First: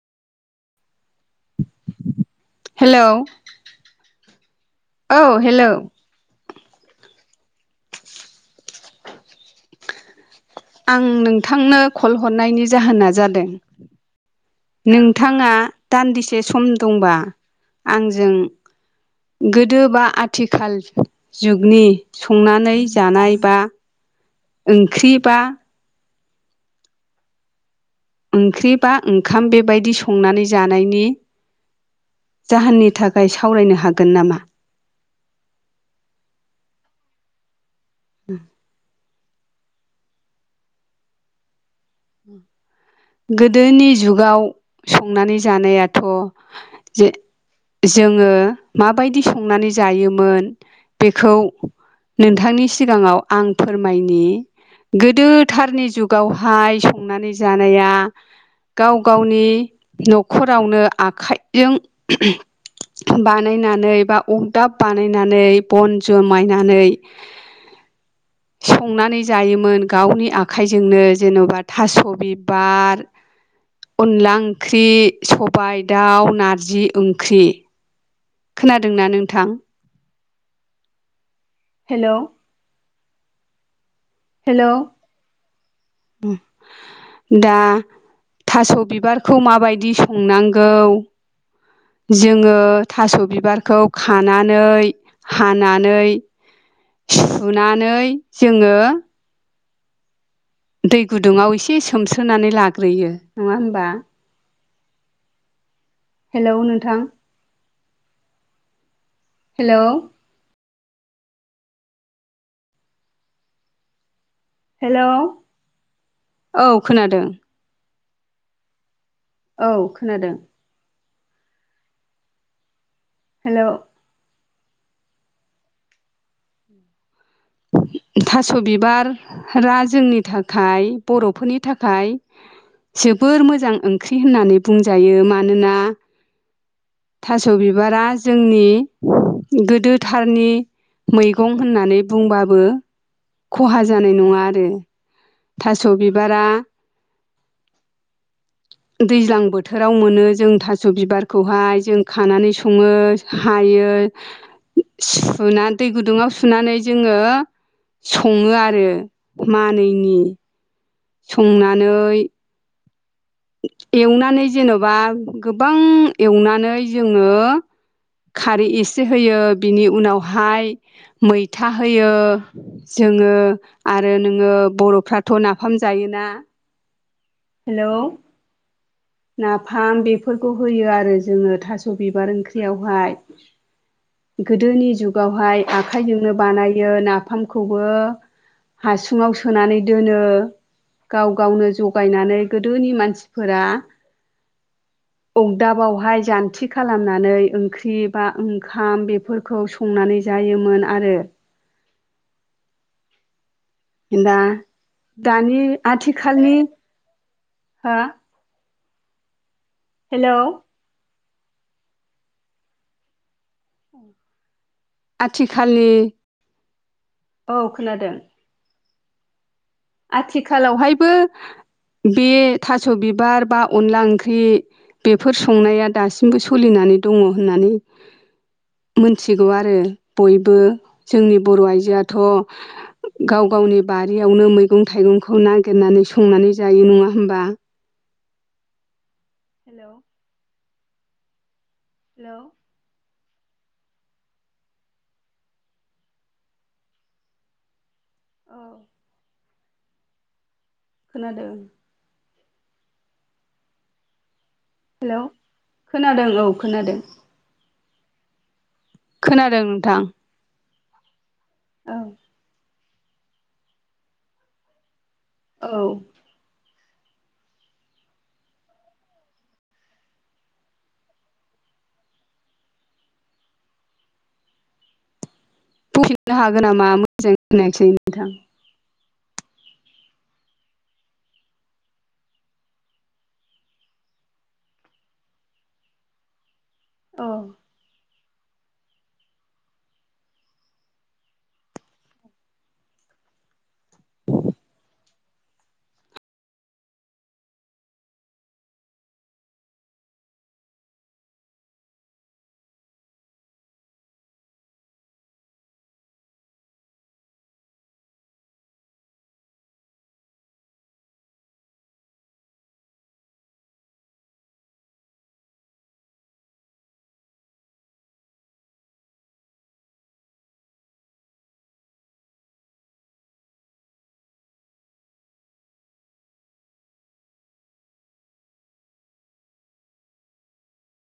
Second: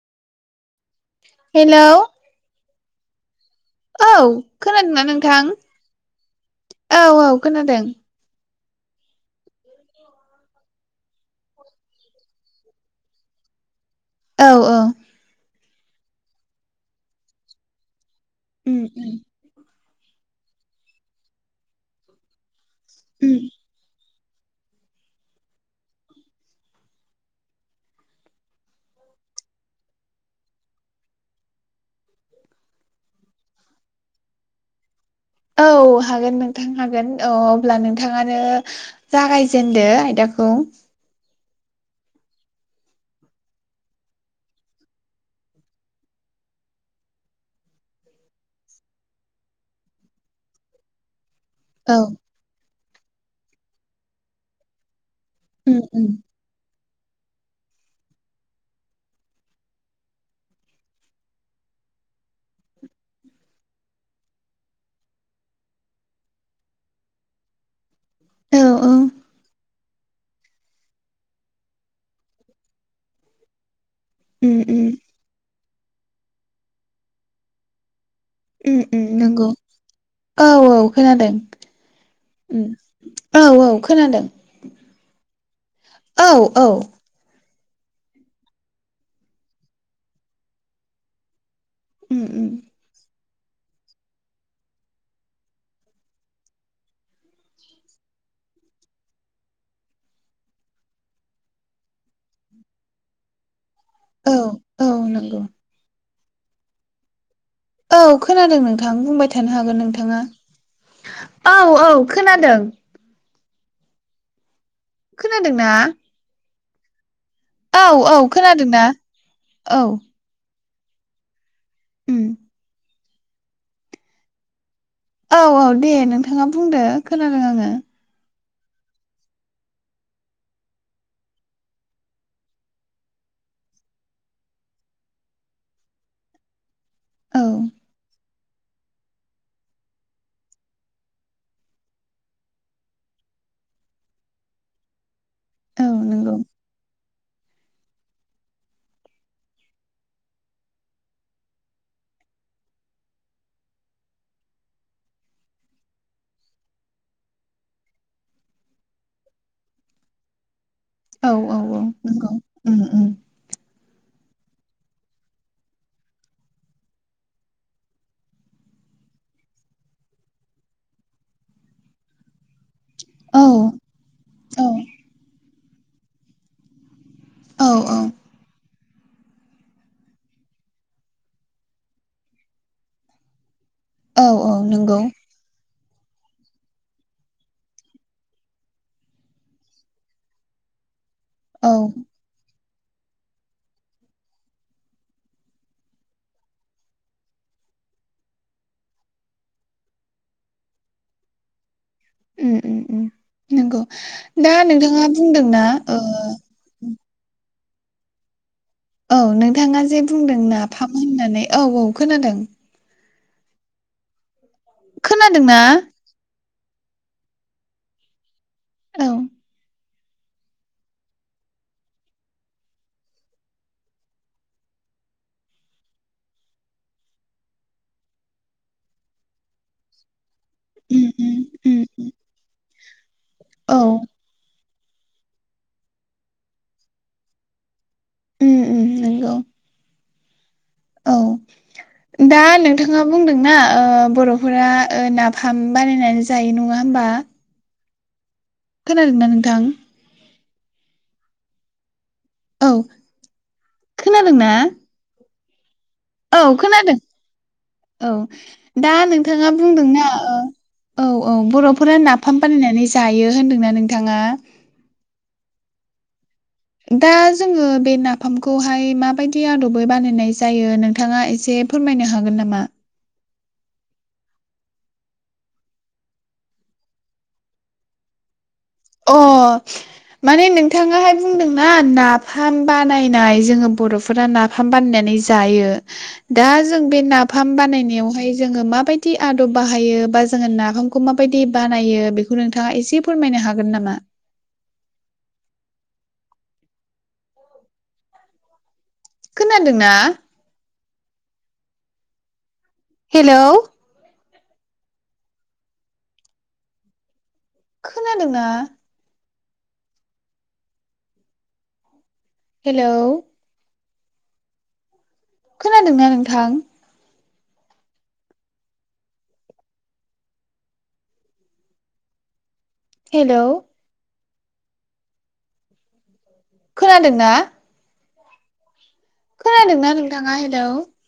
Hello hello औ खोनादोंना औ नोंथां? हेलौ औ औ खोनादों आं नोंथांनो कल हरनायनि जाहोना जादों औ औ नोंथाङा दान्दिसे सम दंबा आंजों उम उम गोदो बा आथिखाल जुगनि संनानै उम जानाय बा ओंख्रिबा ओंख्रि बा ओंखाम बेबायदि संनानै जानायनि जाहोननि थाखाय सावरायनो हागोन नामा? औ हागोन नोंथां हागोन औ अब्ला नोंथाङानो जागायजेनदो आयदाखौ गोदोनि जुगाव संनानै जानायाथ' जे जोङो माबायदि संनानै जायोमोन बेखौ औ नोंथांनि सिगाङाव आं फोरमायनि उम गोदोथारनि उम जुगावहाय संनानै जानाया गाव गावनि न'खरावनो आखाइजों बानायनानै बा अरदाब बानायनानै बन जोमायनानै औ औ संनानै जायोमोन गावनि आखाइजोंनो जेन'बा थास' बिबार, अनला उम ओंख्रि उम सबाय दाउ नारजि ओंख्रि उम उम खोनादोंना नोंथां नंगौ औ औ खोनादों। हेल' उम औ औ खोनादों। हेल' औ औ दा थास' बिबारखौ माबायदि संनांगौ उम उम जोङो थास' बिबारखौ खानानै हानानै सुनानै जोङो दै गुदुङाव एसे सोमस्रोनानै लाग्रोयो नङा होमबा? औ औ नंगौ। हेलौ नोंथां? औ खोनादों नोंथां बुंबाय थानो हागोन हेलौ नोंथाङा औ औ खोनादों। हेल' खोनादोंना औ खोनादों। औ औ खोनादोंना? औ खोनादों। उम हेल' औ औ दे नोंथाङा बुंदो। खोनादों आङो। थास' बिबारा जोंनि थाखाय बर'फोरनि थाखाय जोबोर मोजां ओंख्रि होननानै बुंजायो मानोना औ थास' बिबारा जोंनि गोदोथारनि मैगं होननानै बुंबाबो खहा जानाय नङा आरो औ थास' नंगौ बिबारा दैज्लां बोथोराव मोनो जों थास' बिबारखौहाय जों खानानै सङो। हायो सुना दै गुदुङाव सुनानै जोङो सङो आरो मानैैनि औ औ औ संनानै नंगौ उम उम एवनानै जेन'बा गोबां एवनानै जोङो खारै एसे होयो बिनि उनावहाय मैथा होयो। जोङो औ आरो नोङो औ बर'फ्राथ' नाफाम जायोना। औ औ हेल' नाफाम बेफोरखौ होयो आरो जोङो थास' बिबार ओंख्रियावहाय औ औ गोदोनि नंगौ जुगावहाय आखाइजोंनो बानायो नाफामखौबो हासुङाव सोनानै दोनो गाव गावनो औ जगायनानै गोदोनि मानसिफोरा अगदाबावहाय जान्थि खालामनानै ओंख्रि बा ओंखाम बेफोर खौ संनानै जायोमोन आरो नंगौ दा नोंथाङा बुंदोंना दानि हो औ नोंथाङा जे हेलौ बुंदों ना फाफ होननानै औ औ खोनादों खोनादोंना आथिखालनि औ खोनादों औ आथिखालावहायबो बे थास' बिबार बा अनला ओंख्रि बेफोर संनाया दासिमबो सोलिनानै दङ होननानै मोनथिगौ आरो बयबो। उम उम जोंनि बर' उम आइजोआथ' गाव औ गावनि बारियावनो मै मैगं थाइगंखौ नागिरनानै संनानै जायो नङा होमबा? उम उम नंगौ हेल' औ हेलौ दा नोंथाङा बुंदोंना बर'फोरा नाफाम बानायनानै जायो नङा होमबा औ खोनादोंना नोंथां खोनादों औ खोनादों ना हेलौ औ खोनादों औ दा नोंथाङा खोनादों नोंथां बुंदोंना औ औ बर'फोरा औ नाफाम बानायनानै जायो होनदोंना नोंथाङा औ दा जोङो बे नाफामखौहाय माबायदि आदबै बानायनाय जायो नोंथाङा एसे फोरमायनो हागोन नामा बुंफिननो हागोन नामा मोजां होनायसै नोंथां अ माने नोंथाङाहाय बुंदोंना नाफाम बानायनाय जोङो बर'फोरा नाफ फाम बानायनानै ज ज औ नाफाम बानायनायाव ज माय खाि आदब बाहायो बा जोङो नाफामखौ माबायदि बानायो बेखौ नोंथाङा एसे फोरमायनो हागोन हागोन नामा खोनादोंना हेल' खोनादोंना हेलौ खोनादोंना नोंथां हेल' खोनादोंना खोनादोंना नोंथाङा हेलौ